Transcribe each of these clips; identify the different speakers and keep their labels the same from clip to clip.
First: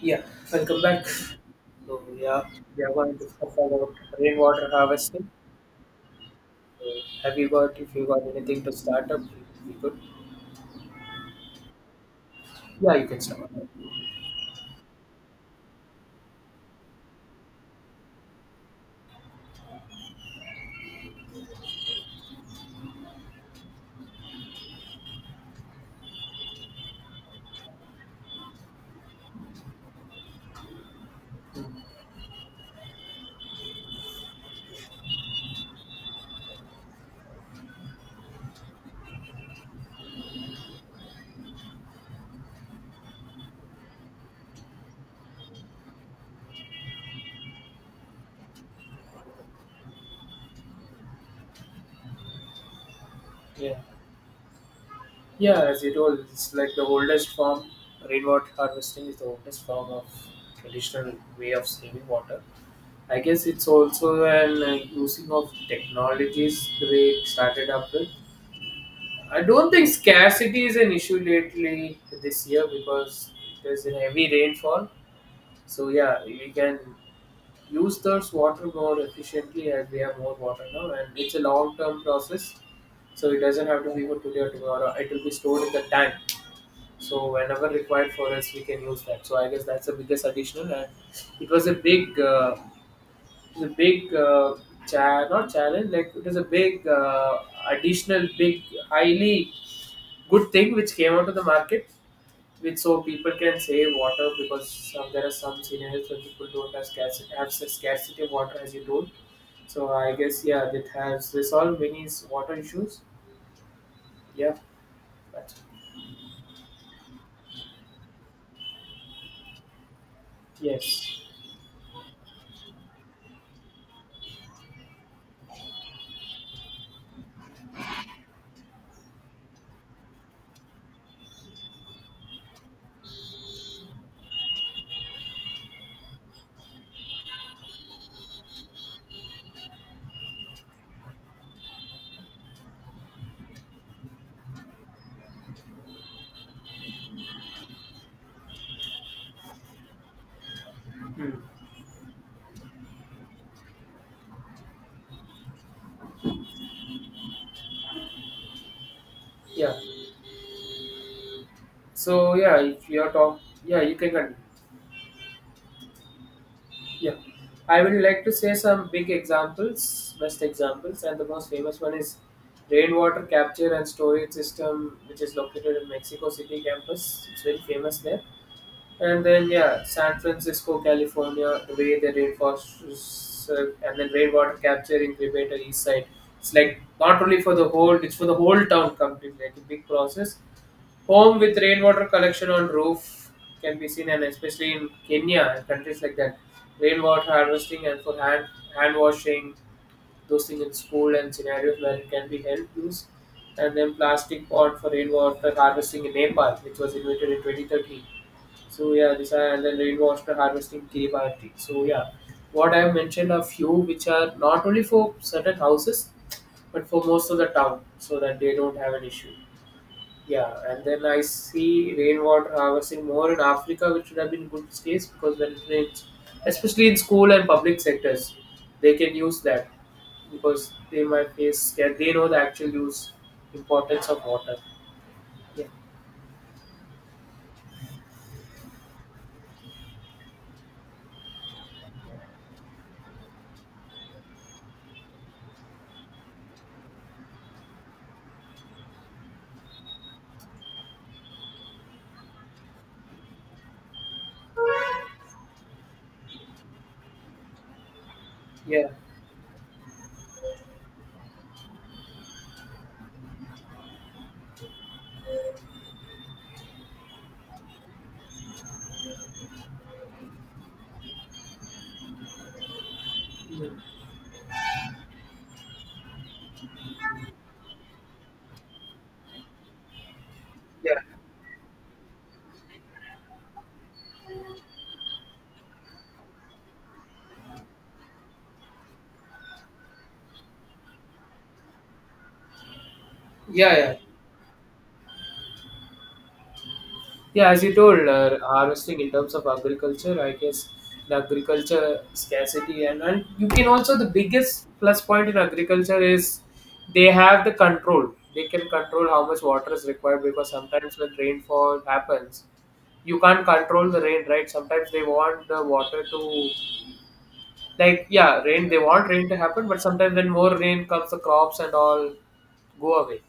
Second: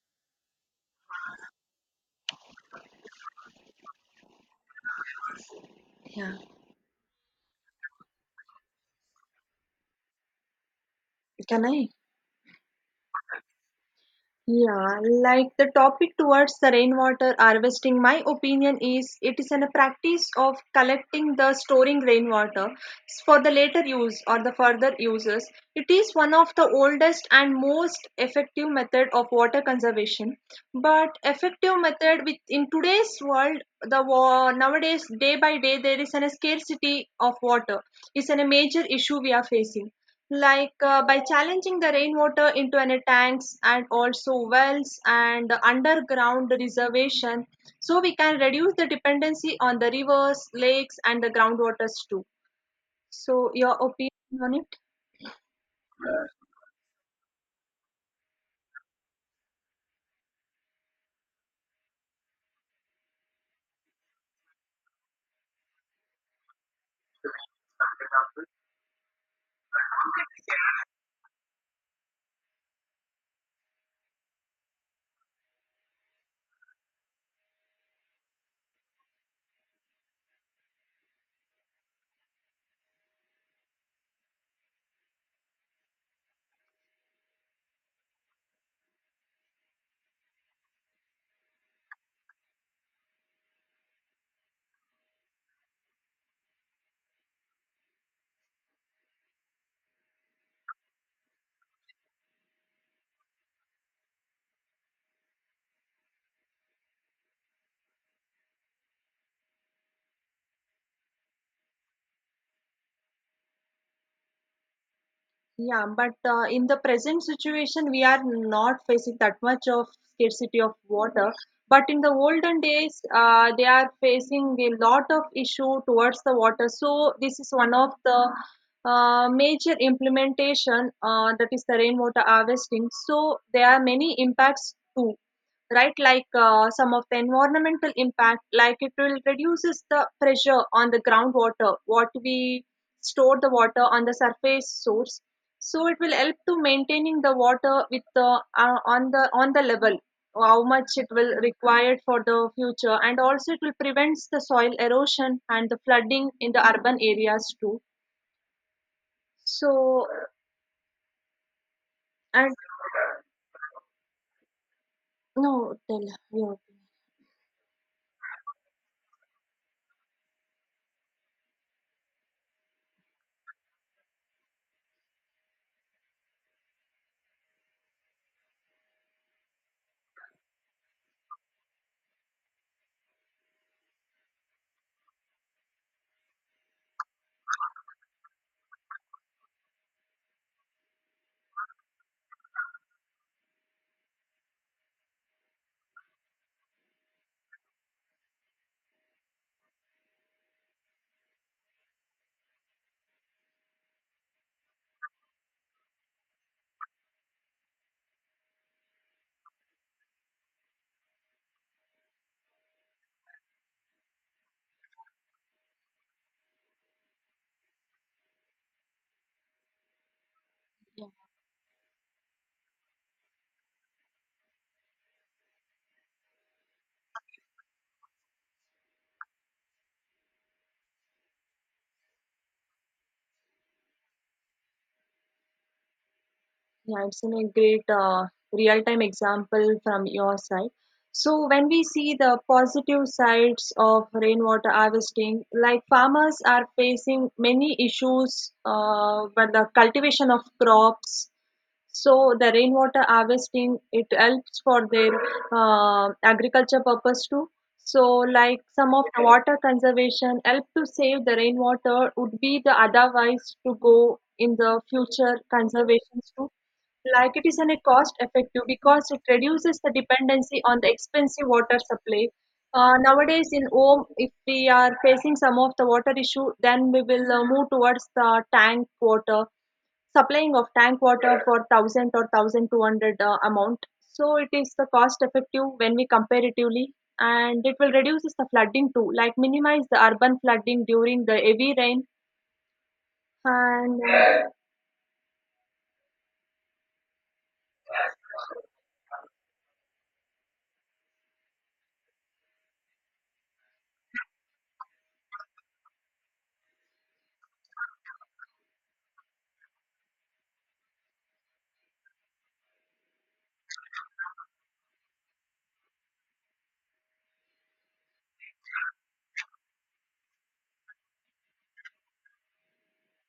Speaker 1: Yeah, welcome back. So yeah, we are going to discuss about rainwater harvesting.
Speaker 2: Yeah,
Speaker 1: So, have you got if you got anything to start up? We could.
Speaker 2: can I?
Speaker 1: Yeah, you can start.
Speaker 2: Yeah, like the topic towards the rainwater harvesting, my opinion is it is in a practice of collecting the storing rainwater for the later use or the further uses. It is one of the oldest and most effective method of water conservation. But effective method with in today's world, the war nowadays day by day there is an a scarcity of water. It's a major issue we are facing by challenging the rainwater into any tanks and also wells and underground reservation so we can reduce the dependency on the rivers lakes and the groundwaters too so your
Speaker 1: Yeah,
Speaker 2: opinion on it.
Speaker 1: yeah. As you told, it's like the oldest form. Rainwater harvesting is the oldest form of traditional way of saving water. I guess it's also an using of technologies the way it started up with. I don't think scarcity is an issue lately this year because there's a heavy rainfall. So yeah, we can use those water more efficiently as we have more water now, and it's a long-term process. So it doesn't have to be for today or tomorrow. It will be stored in the tank. So whenever required for us, we can use that. So I guess that's the biggest additional, and it was a big, uh, not challenge. Like it was a big additional, Big, highly good thing which came out of the market. Which so people can save water because there are some scenarios where people don't have scarcity, scarcity of water as you told. So I guess yeah, that has resolved water issues. Yeah, but
Speaker 2: Yeah, but in the present situation, we are not facing that much of scarcity of
Speaker 1: yes.
Speaker 2: water. But in the olden days, they are facing a lot of issue towards the water. So this is one of the major implementation that is the rainwater harvesting. So there are many impacts too, right? Some of the environmental impact, like it will reduces the pressure on the groundwater. What we store the water on the surface source so it will help to maintaining the water with the on the level how much it will
Speaker 1: Hmm.
Speaker 2: required for the future, and also it will prevents the soil erosion and the flooding in the urban areas too,
Speaker 1: Yeah.
Speaker 2: so
Speaker 1: So
Speaker 2: and
Speaker 1: yeah, if you are talk, yeah, you can continue.
Speaker 2: no tell you.
Speaker 1: Yeah, I would like to say some big examples, best examples, and the most famous one is rainwater capture and storage system, which is located in Mexico City campus. It's very famous there. And then yeah, San Francisco, California, the way the rainforests and then rainwater capturing greater east side. It's like not only for the whole, it's for the whole town completely, like a big process. Home with rainwater collection on roof can be seen, and especially in Kenya and countries like that, rainwater harvesting and for hand washing, those things in school and scenarios where it can be held use, and then plastic pot for rainwater harvesting in Nepal, which was invented in 2013. So yeah, these are, and then rainwater harvesting capability. So yeah, what I have mentioned a few which are not only for certain houses, but for most of the town, so that they don't have an issue. Yeah, and then I see rainwater harvesting more in Africa, which would have been good case because when it rains, especially in school and public sectors, they can use that because they might face, yeah, they know the actual use importance of water. Yeah,
Speaker 2: Yeah, it's in a great real-time example from your side. So when we see the positive sides of rainwater harvesting, like farmers are facing many issues, but the cultivation of crops, so the rainwater harvesting it helps for their agriculture purpose too. So like
Speaker 1: yeah.
Speaker 2: some of the water conservation help to save the rainwater would be the otherwise to go in the future conservations too. Like it is an a cost effective because it reduces the dependency on the expensive water supply. Nowadays in
Speaker 1: Mm-hmm.
Speaker 2: home, if we are facing some of the water issue, then we will move towards the tank water supplying of tank
Speaker 1: Yeah,
Speaker 2: water for 1000 or 1200 amount, so it is the cost effective when we comparatively, and it will reduce the flooding too, like minimize the urban flooding during the heavy rain
Speaker 1: yeah.
Speaker 2: and
Speaker 1: Yeah, as you told, harvesting in terms of agriculture, I guess the agriculture scarcity, and you can also the biggest plus point in agriculture is they have the control. They can control how much water is required because sometimes when rainfall happens, you can't control the rain, right? Sometimes they want the water to, like yeah, rain they want rain to happen, but sometimes when more rain comes the crops and all go away.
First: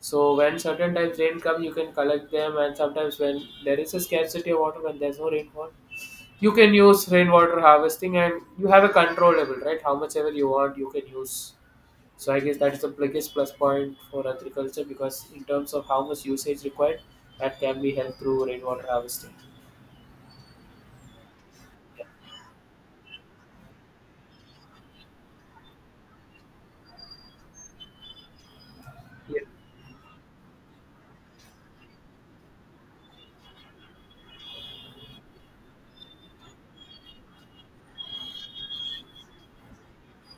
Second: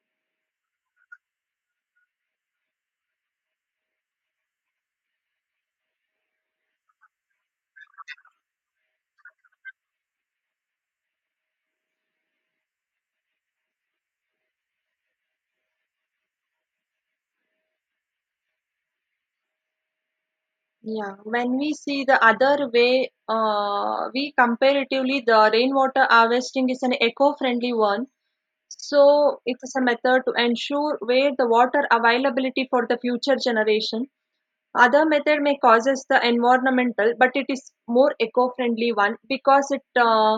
Speaker 1: So when certain times rain come, you can collect them, and sometimes when there is a scarcity of water, when there's no rainfall, you can use rainwater harvesting, and you have a control level, right? How much ever you want, you can use. So I guess that's the biggest plus point for agriculture because in terms of how much usage required, that can be helped through rainwater harvesting.
Speaker 2: yeah when we see
Speaker 1: Yeah.
Speaker 2: the other way we comparatively the rainwater harvesting is an eco-friendly one, so
Speaker 1: Yeah,
Speaker 2: it is a method to ensure where the water availability for the future generation. Other method may causes the environmental, but it is more eco-friendly one because it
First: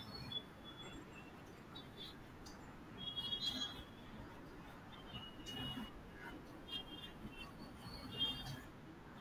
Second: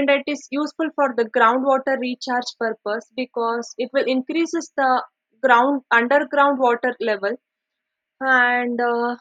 Speaker 2: and it is useful for the groundwater recharge purpose because it will increases the ground underground water level and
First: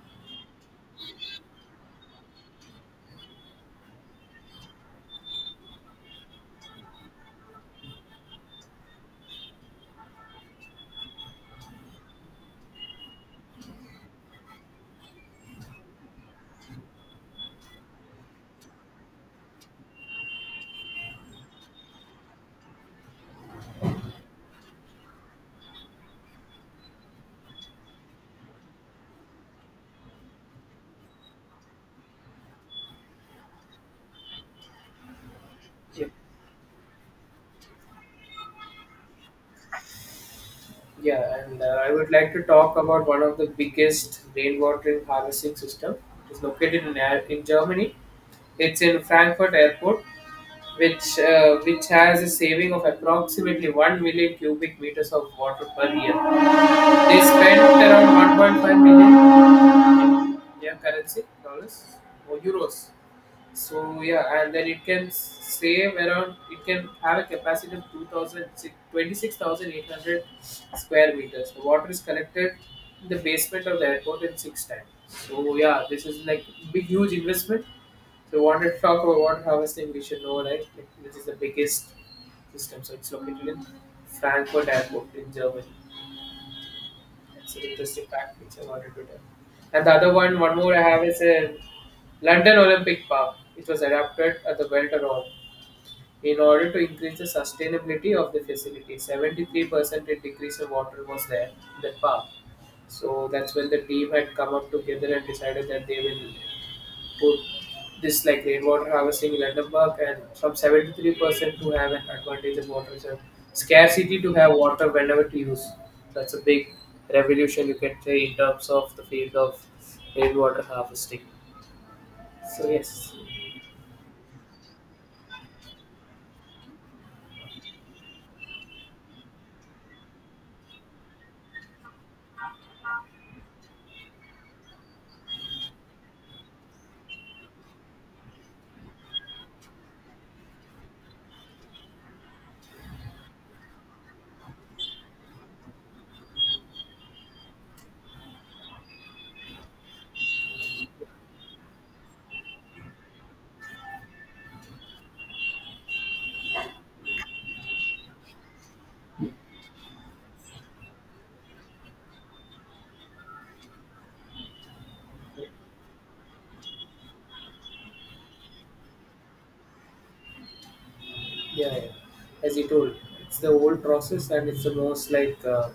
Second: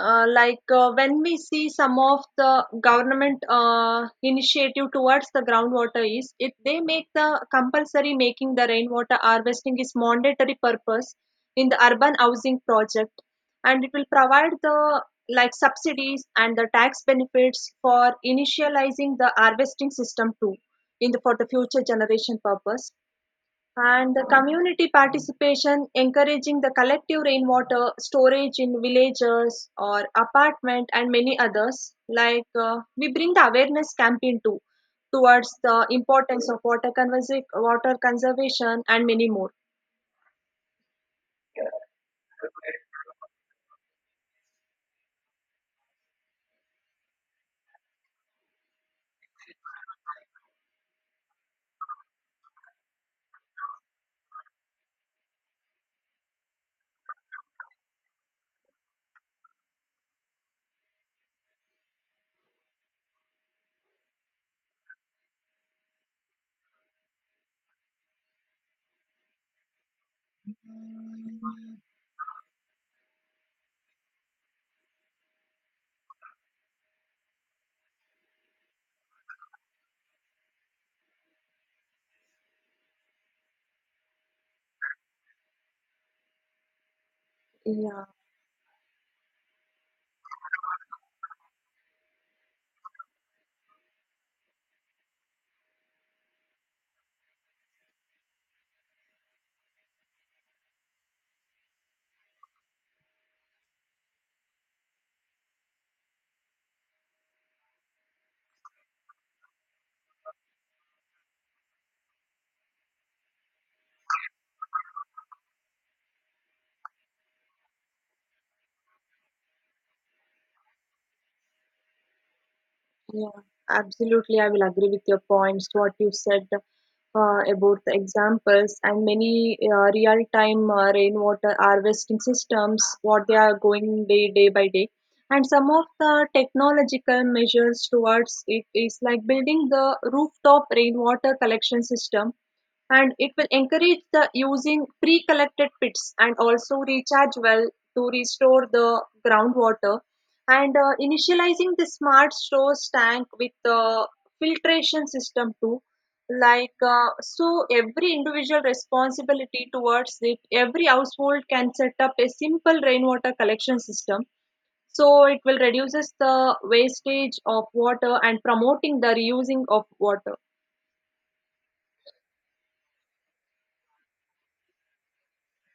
Speaker 2: like when we see some of the government initiative towards the groundwater is if they make the compulsory making the rainwater harvesting is mandatory purpose in the urban housing project, and it will provide the like subsidies and the tax benefits for initializing the harvesting system too in the for the future generation purpose. And the community participation, encouraging the collective rainwater storage in villages or apartment and many others. We bring the awareness campaign too towards the
Speaker 1: yeah.
Speaker 2: importance of water conservation and many more.
Speaker 1: Yeah, and I would like to talk about one of the biggest rainwater harvesting system. It is located in, in Germany. It's in Frankfurt Airport, which has a saving of approximately 1 million cubic meters of water per year. They spent around 1.5 million in, yeah, currency dollars or euros. So yeah, and then it can save around. It can have a capacity of 2,000 square meters. The water is collected in the basement of the airport in six times. So yeah, this is like big huge investment. So we wanted to talk about water harvesting. We should know, right. Like, this is the biggest system. So it's located in Frankfurt Airport in Germany. It's an
Speaker 2: Yeah.
Speaker 1: interesting fact which I wanted to tell. And the other one, one more I have is a London Olympic Park. It was adapted at the Welter Hall in order to increase the sustainability of the facility. 73% decrease in water was there in that park. So that's when the team had come up together and decided that they will put this like rainwater harvesting in Edinburgh, and from 73% to have an advantage of water reserve. Scarcity to have water whenever to use. That's a big revolution, you can say, in terms of the field of rainwater harvesting. So yes,
Speaker 2: Yeah, absolutely. I will agree with your points, what you said about the examples and many real-time rainwater harvesting systems, what they are going day by day. And some of the technological measures towards it is like building the rooftop rainwater collection system, and it will encourage the using pre-collected pits and also recharge well to restore the groundwater and initializing the smart stores tank with the filtration system too. So every individual responsibility towards it, every household can set up a simple rainwater collection system, so it will reduces the wastage of water and promoting the reusing of water.
Speaker 1: yeah. As you told, it's the old process and it's the most like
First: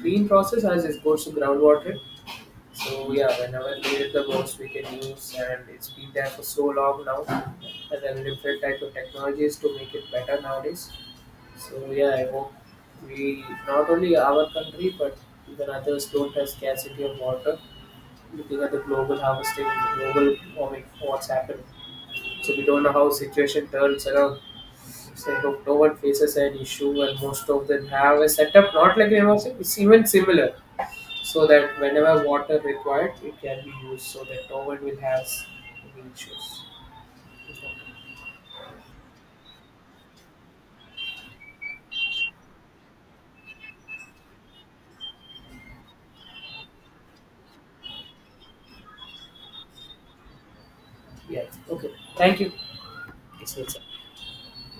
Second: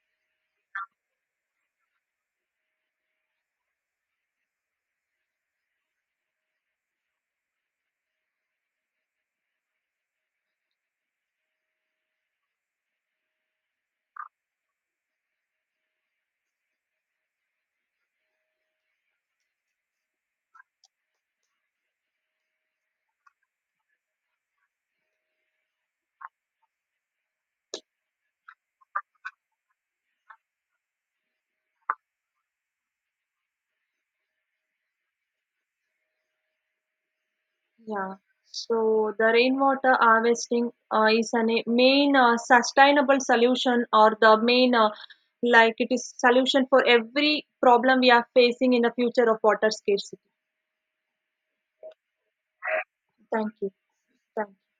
Speaker 1: clean process as it goes to groundwater. So yeah, whenever needed the most we can use and it's been there for so long now, and then different type of technologies to make it better nowadays. So yeah, I hope we not only our country but even others don't have scarcity of water. Looking at the global harvesting, global warming, what's happened. So we don't know how situation turns around. So I hope no one faces an issue and most of them have a setup not like university, it's even similar. So that whenever water required it can be used so that no one will have any issues.
Speaker 2: Yeah, so the rainwater harvesting is a main sustainable solution or the main like it is solution for every problem we are facing in the future of water scarcity.
Speaker 1: Yeah. Okay. Thank you.
Speaker 2: Thank you.
Speaker 1: It's-
Speaker 2: Thank you.